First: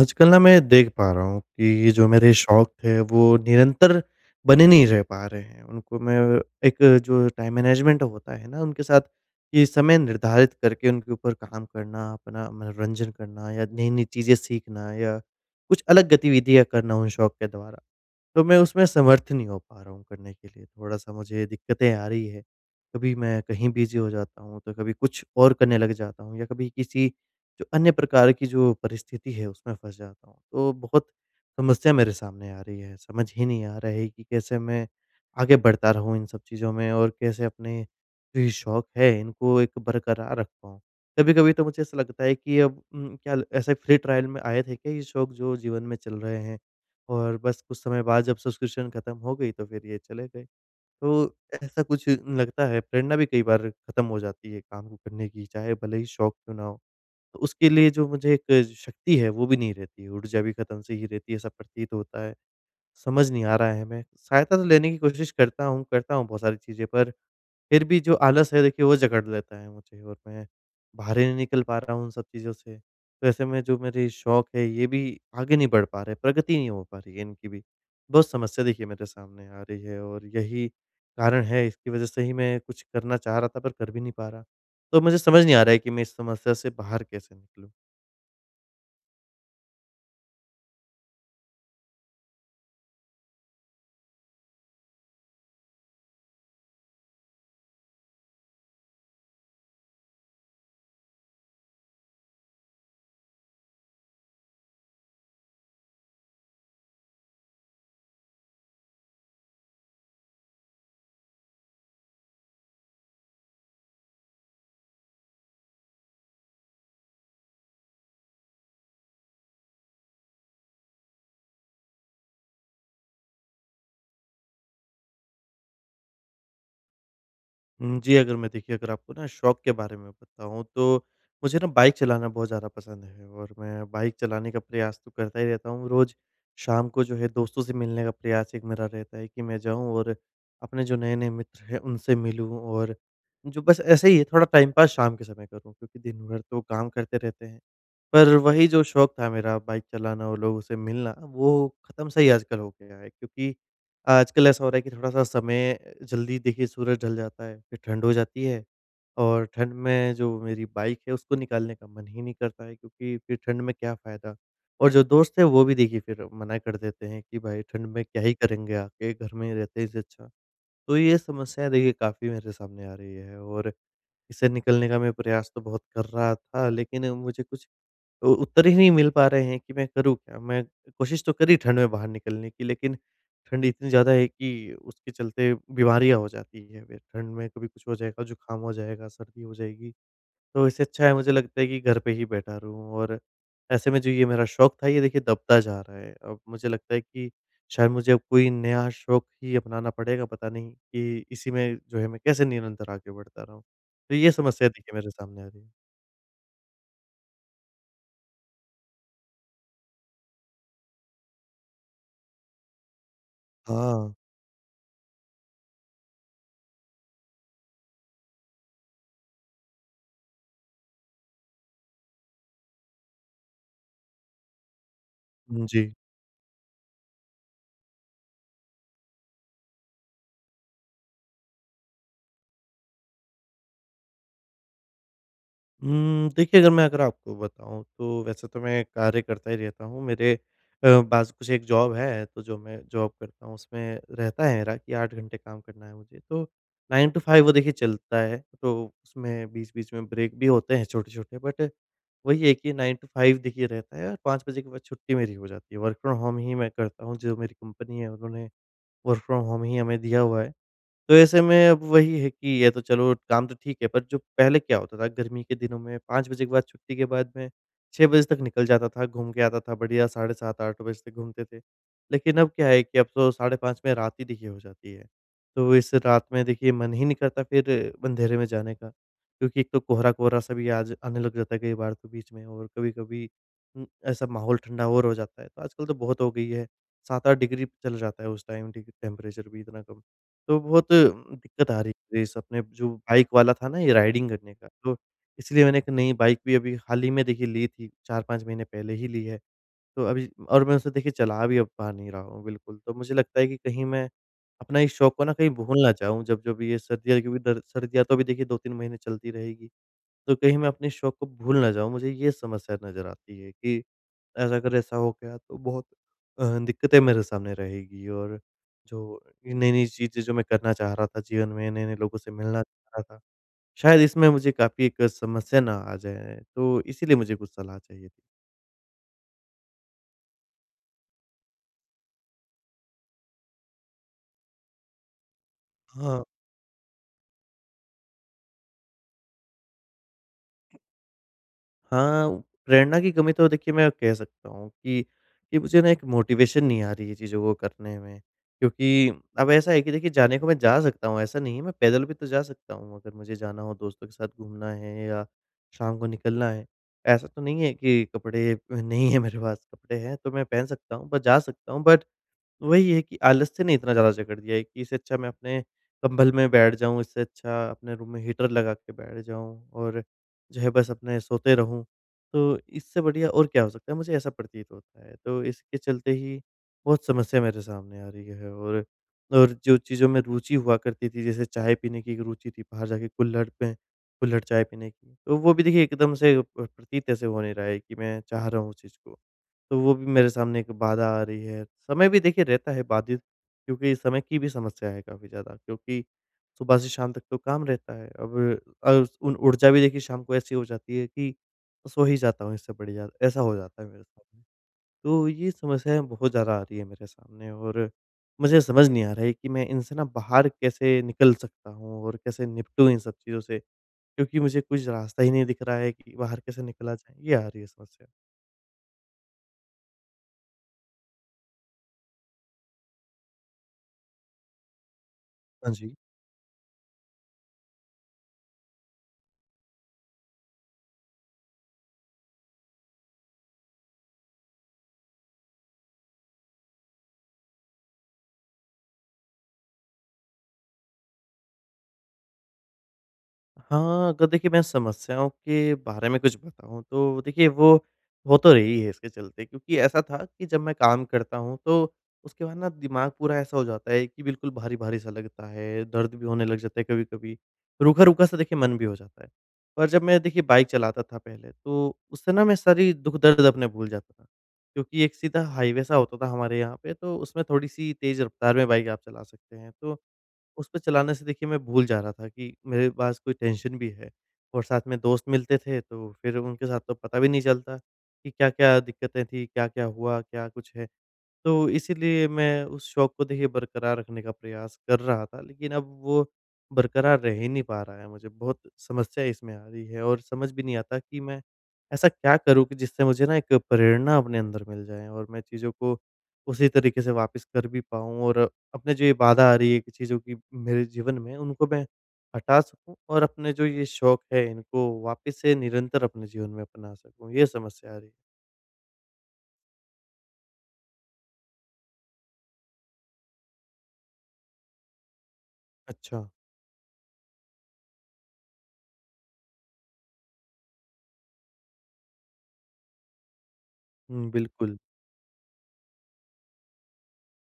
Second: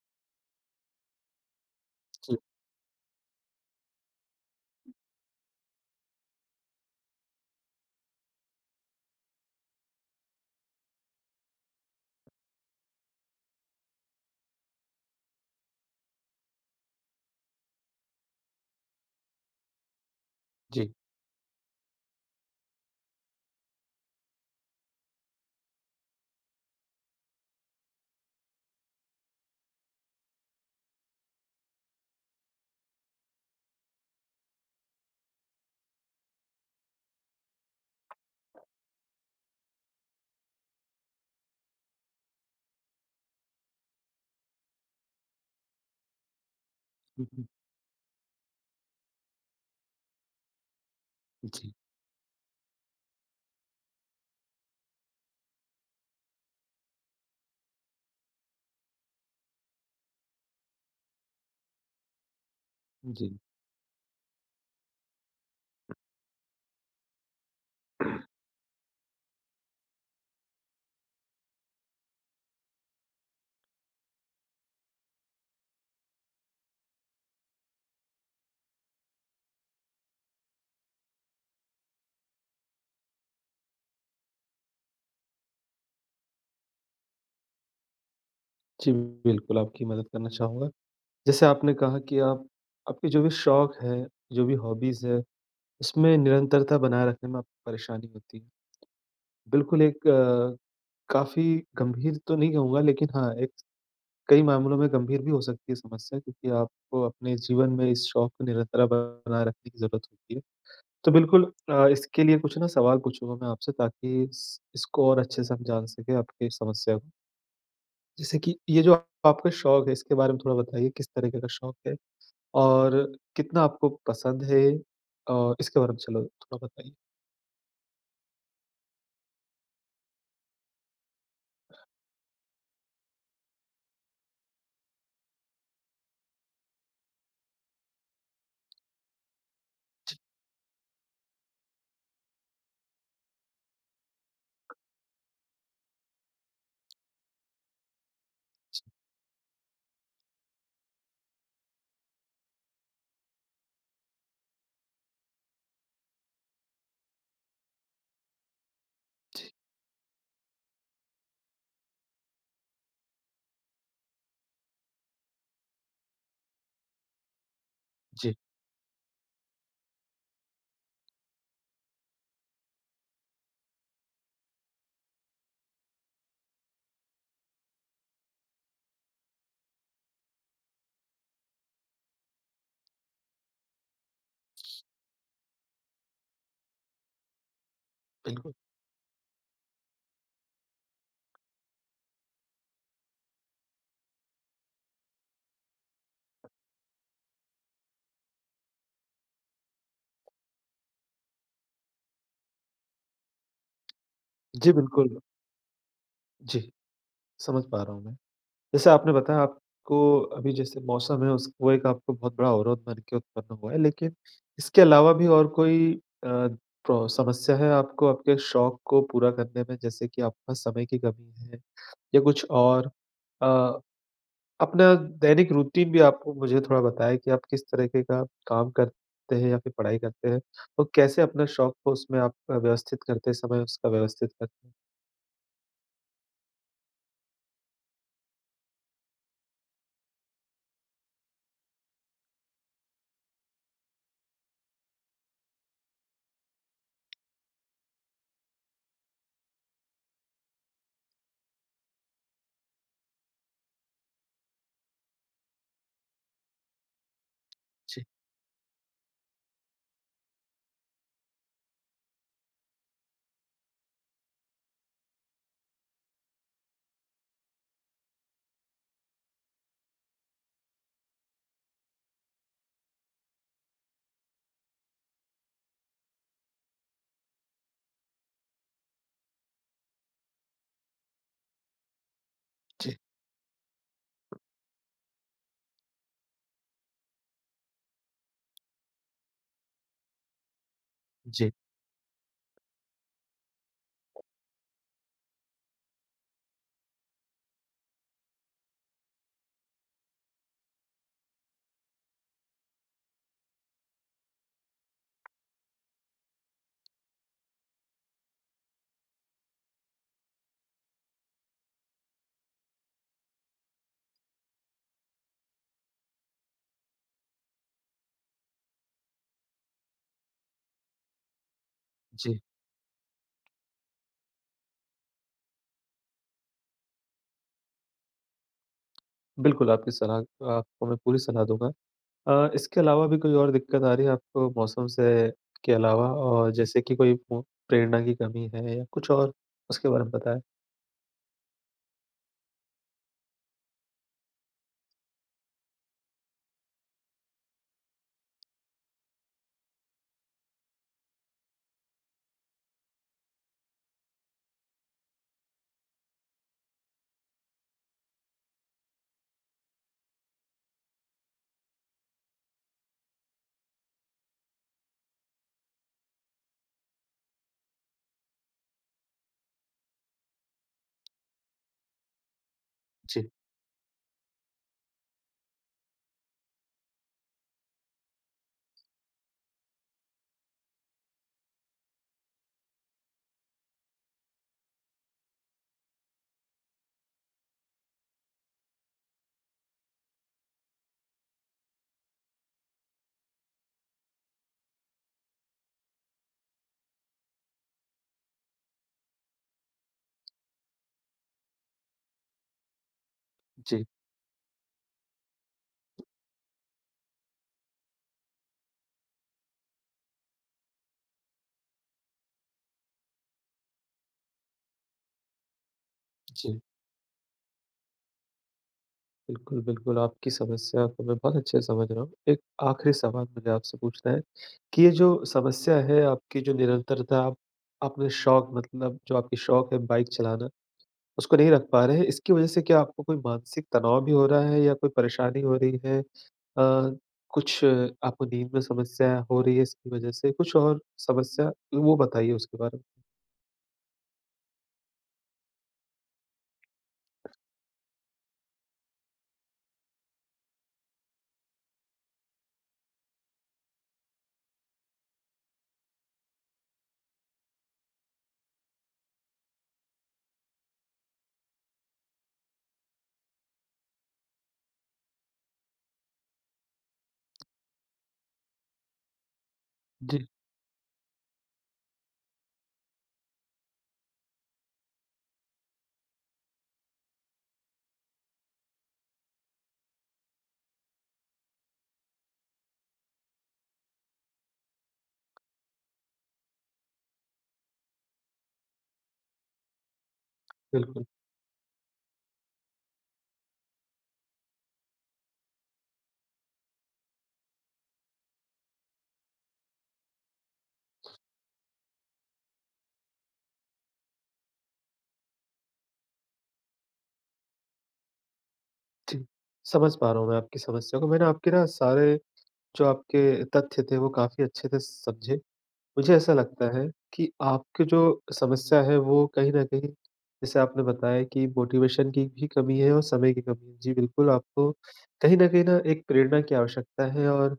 आजकल ना मैं देख पा रहा हूँ कि जो मेरे जी, शौक थे वो निरंतर बने नहीं रह पा रहे हैं। उनको मैं एक जो टाइम मैनेजमेंट होता है ना उनके साथ कि समय निर्धारित करके उनके ऊपर काम करना, अपना मनोरंजन करना या नई-नई चीज़ें सीखना या कुछ अलग गतिविधियाँ करना उन शौक के द्वारा। तो मैं उसमें समर्थ नहीं हो पा रहा हूँ करने के लिए, जी। थोड़ा-सा मुझे दिक्कतें आ रही है। कभी मैं कहीं बिज़ी हो जाता हूँ, तो कभी कुछ और करने लग जाता हूँ या कभी किसी जो अन्य प्रकार की जो परिस्थिति है, उसमें फँस जाता हूँ। तो बहुत समस्या मेरे सामने आ रही है, समझ ही नहीं आ रहा है कि कैसे मैं आगे बढ़ता रहूँ इन सब चीज़ों में और कैसे अपने जो ये शौक है, इनको एक बरकरार रख पाऊँ। कभी-कभी तो मुझे ऐसा लगता है कि अब क्या ऐसे फ्री ट्रायल में आए थे क्या ये शौक जो जीवन में चल रहे हैं? हुँ, और हुँ। बस कुछ समय बाद जब सब्सक्रिप्शन खत्म हो गई तो फिर ये चले गए। तो जी, ऐसा कुछ लगता है प्रेरणा भी कई बार खत्म हो जाती है काम को करने की, चाहे भले ही शौक क्यों ना हो। तो उसके लिए जो मुझे एक शक्ति है वो भी नहीं रहती है, ऊर्जा भी खत्म सी ही रहती है ऐसा प्रतीत होता है। जी। समझ नहीं आ रहा है हमें, सहायता तो लेने की कोशिश करता हूँ बहुत सारी चीज़ें पर फिर भी जो आलस है देखिए वो जकड़ लेता है मुझे और मैं बाहर ही नहीं निकल पा रहा हूँ उन सब चीज़ों से। तो ऐसे में जो मेरे शौक है ये भी आगे नहीं बढ़ पा रहे, प्रगति नहीं हो पा रही है इनकी भी। बहुत समस्या देखिए मेरे सामने आ रही है और यही कारण है, इसकी वज़ह से ही मैं कुछ करना चाह रहा था पर कर भी नहीं पा रहा। तो मुझे समझ नहीं आ रहा है कि मैं इस समस्या से बाहर कैसे निकलूँ? जी, बिल्कुल आपकी मदद करना चाहूँगा। जैसे आपने कहा कि आप आपके जो भी शौक हैं, जो भी हॉबीज़ हैं, उसमें निरंतरता बनाए रखने में आपको परेशानी होती है। बिल्कुल एक काफ़ी गंभीर तो नहीं कहूँगा, लेकिन हाँ, एक कई मामलों में गंभीर भी हो सकती है समस्या, क्योंकि आपको अपने जीवन में इस शौक को निरंतरा बनाए रखने की ज़रूरत होती है। तो बिल्कुल इसके लिए कुछ ना सवाल पूछूँगा मैं आपसे, ताकि इस इसको और अच्छे से हम जान सकें आपकी समस्या को। जैसे कि ये जो आपका शौक है, इसके बारे में थोड़ा बताइए, किस तरीके का शौक है? और कितना आपको पसंद है? इसके बारे में चलो थोड़ा बताइए। हुँ, जी, अगर मैं देखिए अगर आपको ना शौक के बारे में बताऊँ तो मुझे ना बाइक चलाना बहुत ज़्यादा पसंद है और मैं बाइक चलाने का प्रयास तो करता ही रहता हूँ। रोज़ शाम को जो है दोस्तों से मिलने का प्रयास एक मेरा रहता है कि मैं जाऊँ और अपने जो नए-नए मित्र हैं उनसे मिलूँ और जो बस ऐसे ही है थोड़ा टाइम पास शाम के समय करूँ क्योंकि दिन भर तो काम करते रहते हैं। पर वही जो शौक था मेरा बाइक चलाना और लोगों से मिलना, वो ख़त्म सा ही आजकल हो गया है क्योंकि आजकल ऐसा हो रहा है कि थोड़ा-सा समय जल्दी देखिए सूरज ढल जाता है, फिर ठंड हो जाती है और ठंड में जो मेरी बाइक है उसको निकालने का मन ही नहीं करता है क्योंकि फिर ठंड में क्या फ़ायदा? और जो दोस्त हैं वो भी देखिए फिर मना कर देते हैं कि भाई ठंड में क्या जी, ही करेंगे आके, घर में ही रहते हैं इससे अच्छा। तो ये समस्याएँ देखिए काफ़ी मेरे सामने आ रही है और इससे निकलने का मैं प्रयास तो बहुत कर रहा था लेकिन मुझे कुछ उ उत्तर ही नहीं मिल पा रहे हैं कि मैं करूँ क्या? मैं कोशिश तो करी ठंड में बाहर निकलने की, लेकिन ठंड इतनी ज़्यादा है कि उसके चलते बीमारियाँ हो जाती हैं फिर ठंड में, कभी कुछ हो जाएगा, बिल्कुल। जुकाम हो जाएगा, सर्दी हो जाएगी। तो इससे अच्छा है मुझे लगता है कि घर पे ही बैठा रहूँ और ऐसे में जो ये मेरा शौक था, ये देखिए दबता जा रहा है। अब मुझे लगता है कि शायद मुझे अब कोई नया शौक ही अपनाना पड़ेगा, पता नहीं कि इसी में जो है मैं कैसे निरंतर आगे बढ़ता रहूँ। तो ये समस्या जी, देखिए बिल्कुल। मेरे सामने आ रही है। जी, समझ पा रहा हूँ मैं। जैसे आपने बताया, आपको अभी जैसे मौसम है, उस वो एक आपको बहुत बड़ा अवरोध बन के उत्पन्न हुआ है, लेकिन हाँ, इसके अलावा भी और कोई अ, प्रो समस्या है आपको आपके शौक को पूरा करने में, जैसे कि आपका समय की कमी है या कुछ और? अ अपना दैनिक जी। रूटीन भी आप मुझे थोड़ा बताएँ कि आप किस तरीके का काम करते हैं या फिर पढ़ाई करते हैं? और कैसे अपने शौक को उसमें आप व्यवस्थित करते समय उसका व्यवस्थित करते हैं? देखिए अगर मैं अगर आपको बताऊँ तो वैसे तो मैं कार्य करता ही रहता हूँ। मेरे बाज़ कुछ एक जॉब है, तो जो मैं जॉब करता हूँ उसमें रहता है मेरा कि 8 घंटे काम करना है मुझे। तो 9 टू 5 वो देखिए चलता है, तो उसमें बीच-बीच में ब्रेक भी होते हैं छोटे-छोटे, बट वही है कि 9 टू 5 देखिए रहता है और 5 बजे के बाद छुट्टी मेरी हो जाती है। वर्क फ्रॉम होम ही मैं करता हूँ, जो मेरी कंपनी जी। है उन्होंने वर्क फ्रॉम होम ही हमें दिया हुआ है। तो ऐसे में अब वही है कि ये तो चलो काम तो ठीक है, पर जो पहले क्या होता था गर्मी के दिनों में 5 बजे के बाद छुट्टी के बाद मैं 6 बजे तक निकल जाता था, घूम के आता था बढ़िया, साढ़े 7-8 बजे तक घूमते थे। लेकिन अब क्या है कि अब तो साढ़े 5 में रात ही देखिए हो जाती है। तो इस रात में देखिए मन ही नहीं करता फिर अंधेरे में जाने का, क्योंकि एक तो कोहरा-कोहरा सा भी आज आने लग जाता है कई बार तो बीच में और जी। कभी-कभी ऐसा माहौल ठंडा और हो जाता है। तो आजकल तो बहुत हो गई है, 7-8 डिग्री चला जाता है उस टाइम टेक टेम्परेचर भी इतना कम। तो बहुत जी, दिक्कत आ रही थी इस अपने जो बाइक वाला था ना ये राइडिंग करने का, तो इसलिए मैंने एक नई बाइक भी अभी हाल ही में देखिए ली थी, 4-5 महीने पहले ही ली है। तो अभी और मैं उसे देखिए चला भी अब पा नहीं रहा हूँ बिल्कुल, तो मुझे लगता है कि कहीं मैं अपना इस शौक को ना कहीं भूल ना जाऊँ जब जब ये सर्दियाँ, क्योंकि दर सर्दियाँ तो अभी देखिए 2-3 महीने चलती रहेगी। तो कहीं मैं अपने शौक को भूल ना जाऊँ, मुझे ये समस्या नज़र आती है कि ऐसा अगर ऐसा हो गया तो बहुत दिक्कतें मेरे सामने रहेगी और जो नई-नई चीज़ें जो मैं करना चाह रहा था जीवन में, नए-नए लोगों से जी। मिलना चाह रहा था, शायद इसमें मुझे काफ़ी एक समस्या ना आ जाए, तो इसीलिए मुझे कुछ सलाह चाहिए थी। बिल्कुल, आपकी सलाह आपको मैं पूरी सलाह दूँगा। इसके अलावा भी कोई और दिक्कत आ रही है आपको मौसम से के अलावा, हाँ। और जैसे कि कोई प्रेरणा की कमी है या कुछ और? उसके बारे में बताएँ। हाँ, प्रेरणा की कमी तो देखिए मैं कह सकता हूँ कि, मुझे ना एक मोटिवेशन नहीं आ रही है चीज़ों को करने में। क्योंकि अब ऐसा है कि देखिए जाने को मैं जा सकता हूँ, ऐसा नहीं है, मैं पैदल भी तो जा सकता हूँ अगर मुझे जाना हो, दोस्तों के साथ घूमना है या शाम को निकलना है। ऐसा तो नहीं है कि कपड़े नहीं है मेरे पास, कपड़े हैं तो मैं पहन सकता हूँ, बस जा सकता हूँ, बट वही है कि आलस्य ने इतना ज़्यादा जकड़ दिया है कि इससे अच्छा मैं अपने कंबल में बैठ जाऊँ, इससे अच्छा अपने रूम में हीटर लगा के बैठ जाऊँ और जो है बस अपने सोते रहूँ। तो इससे बढ़िया जी, और क्या हो सकता है? मुझे ऐसा प्रतीत होता है। तो इसके चलते ही बहुत समस्या मेरे सामने आ रही है और जो चीज़ों में रुचि हुआ करती थी, जैसे चाय पीने की एक रुचि थी बाहर जाके कुल्हड़ पे कुल्हड़ चाय पीने की, तो वो भी देखिए एकदम से प्रतीत ऐसे हो नहीं रहा है कि मैं चाह रहा हूँ उस चीज़ को। तो वो भी मेरे सामने एक बाधा आ रही है। समय भी देखिए रहता है बाधित, क्योंकि समय की भी समस्या है काफ़ी ज़्यादा क्योंकि सुबह से शाम तक तो काम रहता है। अब अ, उन ऊर्जा भी देखिए शाम को ऐसी हो जाती है कि सो ही जाता हूँ इससे बढ़िया, ऐसा हो जाता जी, है मेरे साथ। तो ये समस्याएँ बहुत ज़्यादा आ रही है मेरे सामने और मुझे समझ नहीं आ रहा है कि मैं इनसे ना बाहर कैसे निकल सकता हूँ और कैसे निपटूँ इन सब चीज़ों से? क्योंकि मुझे कुछ रास्ता ही नहीं दिख रहा है कि बाहर जी। कैसे निकला जाए? ये आ रही है समस्या। बिल्कुल, बिल्कुल, आपकी समस्या को मैं बहुत अच्छे से समझ रहा हूँ। एक आखिरी सवाल मुझे आपसे पूछना है कि ये जो हाँ समस्या जी। है आपकी, जो निरंतरता आप अपने शौक मतलब जो आपकी शौक है बाइक चलाना, उसको नहीं रख पा रहे हैं, इसकी वज़ह से क्या आपको कोई मानसिक तनाव भी हो रहा है या कोई परेशानी हो रही है? कुछ आपको नींद में समस्या हो रही है इसकी वज़ह से? कुछ और समस्या, वो बताइए उसके बारे में? हाँ, अगर देखिए मैं समस्याओं के बारे में कुछ बताऊँ तो देखिए वो हो तो रही है इसके चलते, क्योंकि ऐसा था कि जब मैं काम करता हूँ तो उसके बाद ना दिमाग पूरा ऐसा हो जाता है कि बिल्कुल भारी-भारी सा लगता है, दर्द भी होने लग जाता है कभी-कभी। रूखा-रूखा सा देखिए मन भी हो जाता है। पर जब मैं देखिए बाइक चलाता था पहले तो उससे ना मैं सारी दुःख-दर्द अपने भूल जाता था। क्योंकि एक सीधा हाईवे सा होता था हमारे यहाँ पे, तो उसमें थोड़ी-सी तेज़ रफ़्तार में बाइक आप चला सकते हैं। तो जी, उसपे चलाने से देखिए मैं भूल जा रहा था कि मेरे पास कोई टेंशन भी है, और साथ में दोस्त मिलते थे तो फिर उनके साथ तो पता भी नहीं चलता कि क्या-क्या दिक्कतें थी, क्या-क्या हुआ, क्या कुछ है। तो इसीलिए मैं उस शौक को देखिए बरकरार रखने का प्रयास कर रहा था, लेकिन अब वो बरकरार रह ही नहीं पा रहा है। मुझे बहुत समस्या इसमें आ रही है और समझ भी नहीं आता बिल्कुल। कि मैं ऐसा क्या करूँ कि जिससे मुझे ना एक प्रेरणा अपने अंदर मिल जाए और मैं चीज़ों को उसी तरीके से वापस कर भी पाऊँ और अपने जो ये बाधा आ रही है कि चीज़ों की मेरे जीवन में, उनको मैं हटा सकूँ और अपने जो ये शौक है, इनको वापस से निरंतर अपने जीवन में अपना सकूँ। ये समस्या आ रही है। जी, समझ पा रहा हूँ मैं आपकी समस्या को। मैंने आपके ना सारे जो आपके तथ्य थे, वो काफ़ी अच्छे से समझे। मुझे अच्छा। ऐसा लगता है कि आपकी जो समस्या है, वो कहीं न कहीं, जैसे आपने बताया, कि मोटिवेशन की भी कमी है और समय की कमी है। जी, बिल्कुल हुँ, आपको बिल्कुल। कहीं न कहीं ना एक प्रेरणा की आवश्यकता है और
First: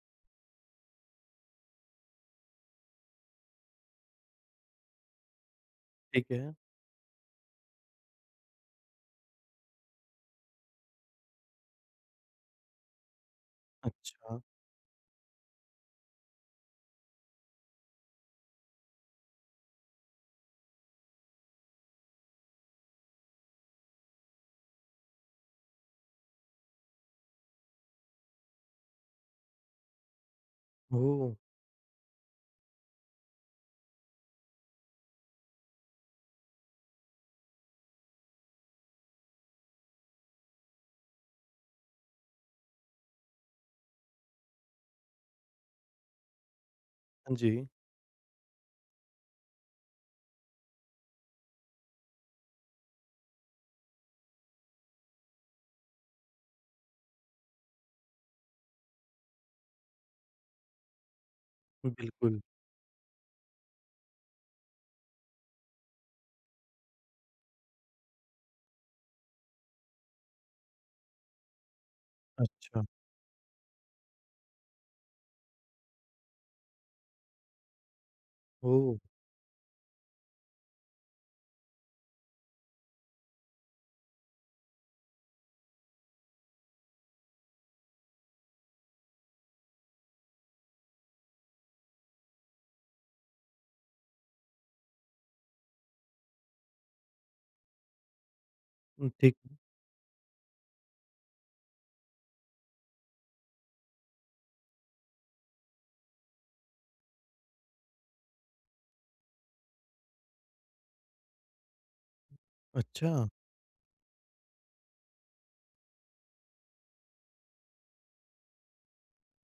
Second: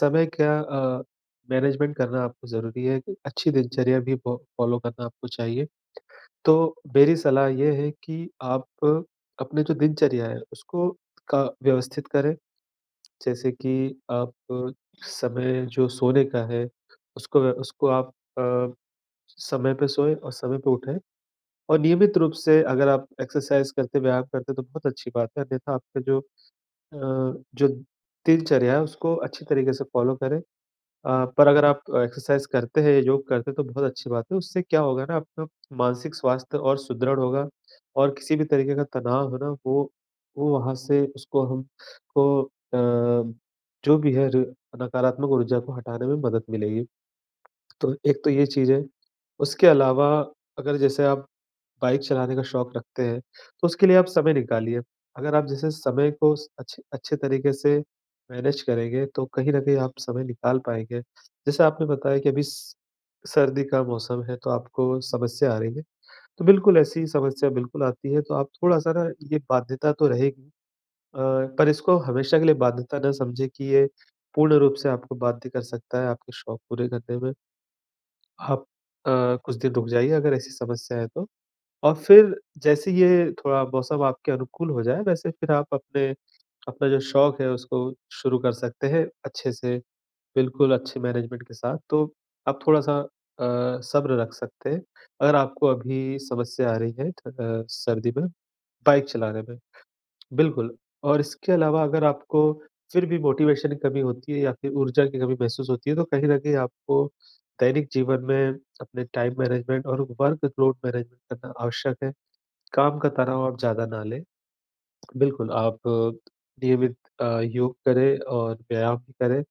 समय का मैनेजमेंट करना आपको ज़रूरी है। एक अच्छी दिनचर्या भी फ़ॉलो करना आपको चाहिए। ठीक है। तो मेरी सलाह ये है कि आप अपने जो दिनचर्या है, उसको का व्यवस्थित करें, जैसे कि आप अच्छा। समय जो सोने का है, उसको आप अ, समय पे सोएँ और समय पे उठें, और नियमित रूप से अगर आप एक्सरसाइज़ करते, व्यायाम करते हैं, तो बहुत अच्छी बात है, अन्यथा आपका अ, जो दिनचर्या है, उसको अच्छी तरीके से फ़ॉलो करें। ओह! पर अगर आप एक्सरसाइज़ करते हैं, योग करते हैं, तो बहुत अच्छी बात है। उससे क्या होगा ना, आपका मानसिक स्वास्थ्य और सुदृढ़ होगा और किसी भी तरीके का तनाव है ना, वो वहाँ से उसको हमको जो भी है र नकारात्मक ऊर्जा को हटाने में मदद मिलेगी। हाँ जी, तो एक तो ये चीज़ है। उसके अलावा, अगर जैसे आप बाइक चलाने का शौक रखते हैं, तो उसके लिए आप समय निकालिए। अगर आप जैसे समय को स अच्छे अच्छे तरीके से मैनेज करेंगे, तो कहीं न कहीं आप समय निकाल पाएँगे। जैसे आपने बताया कि बिल्कुल। अभी स सर्दी का मौसम है, तो आपको समस्या आ रही है। तो बिल्कुल ऐसी समस्या बिल्कुल आती है, तो आप थोड़ा-सा ना, ये बाध्यता तो रहेगी, अ, पर इसको हमेशा के लिए अच्छा, बाध्यता ना समझें कि ये पूर्ण रूप से आपको बाध्य कर सकता है आपके शौक पूरे करने में। आप ओह! अ, कुछ दिन रुक जाइए अगर ऐसी समस्या है तो। और फिर जैसे ये थोड़ा मौसम आपके अनुकूल हो जाए, वैसे फिर आप अपने अपना जो शौक है, उसको शुरू कर सकते हैं अच्छे से, बिल्कुल अच्छे मैनेजमेंट के साथ। तो आप थोड़ा-सा सब्र रख सकते हैं, अगर आपको अभी समस्या आ रही है सर्दी में बाइक ठीक। चलाने में, बिल्कुल। और इसके अलावा अगर आपको फिर भी मोटिवेशन की कमी होती है या फिर ऊर्जा की कमी महसूस होती है, तो कहीं न कहीं आपको दैनिक जीवन में अपने टाइम मैनेजमेंट और वर्क लोड मैनेजमेंट करना आवश्यक है। काम का अच्छा, तनाव आप ज़्यादा ना लें। बिल्कुल, आप नियमित योग करें और व्यायाम भी करें,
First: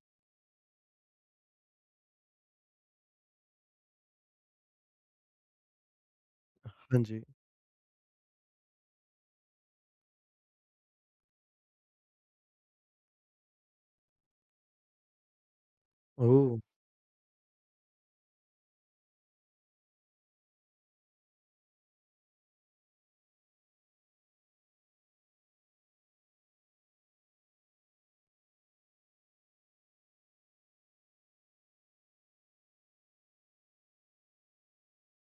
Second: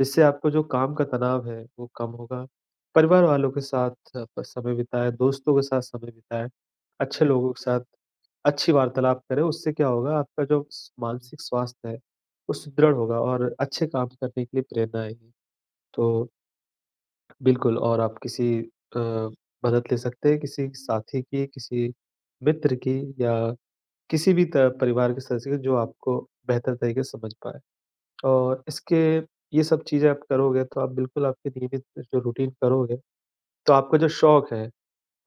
जिससे आपको जो काम का तनाव है, वो कम होगा। परिवार वालों के साथ प समय बिताएँ, दोस्तों के साथ समय बिताएँ, हाँ जी, अच्छे लोगों के साथ अच्छी वार्तालाप करें, उससे क्या होगा, आपका जो स मानसिक स्वास्थ्य है, वो सुदृढ़ होगा और अच्छे काम करने के लिए प्रेरणा आएगी। तो ओह! बिल्कुल, और आप किसी मदद ले सकते हैं, किसी साथी की, किसी मित्र की, या किसी भी त परिवार के सदस्य के, जो आपको बेहतर तरीके से समझ पाए। और इसके ये सब चीज़ें आप करोगे, तो आप बिल्कुल आपके नियमित जो रूटीन करोगे, तो आपका जो शौक है,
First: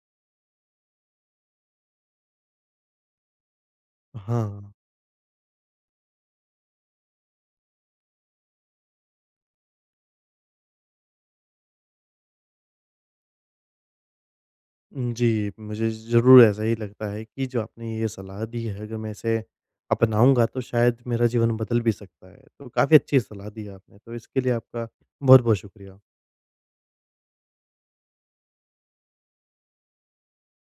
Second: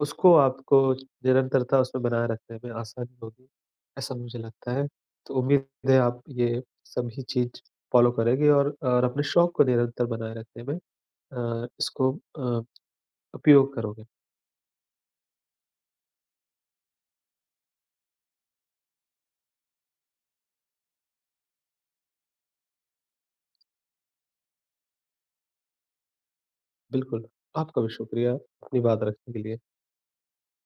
उसको आपको निरंतरता उसमें बनाए रखने में आसानी होगी, ऐसा मुझे लगता हाँ, है। तो उम्मीद है आप ये सभी चीज़ फ़ॉलो करेंगे, और अपने शौक को निरंतर बनाए रखने में इसको अ, उपयोग करोगे। जी, मुझे ज़रूर ऐसा ही लगता है कि जो आपने ये सलाह दी है, अगर मैं इसे अपनाऊँगा तो शायद मेरा जीवन बदल भी सकता है। तो काफ़ी अच्छी सलाह दी है आपने, तो इसके लिए आपका बहुत-बहुत शुक्रिया। बिल्कुल, आपका भी शुक्रिया अपनी बात रखने के लिए।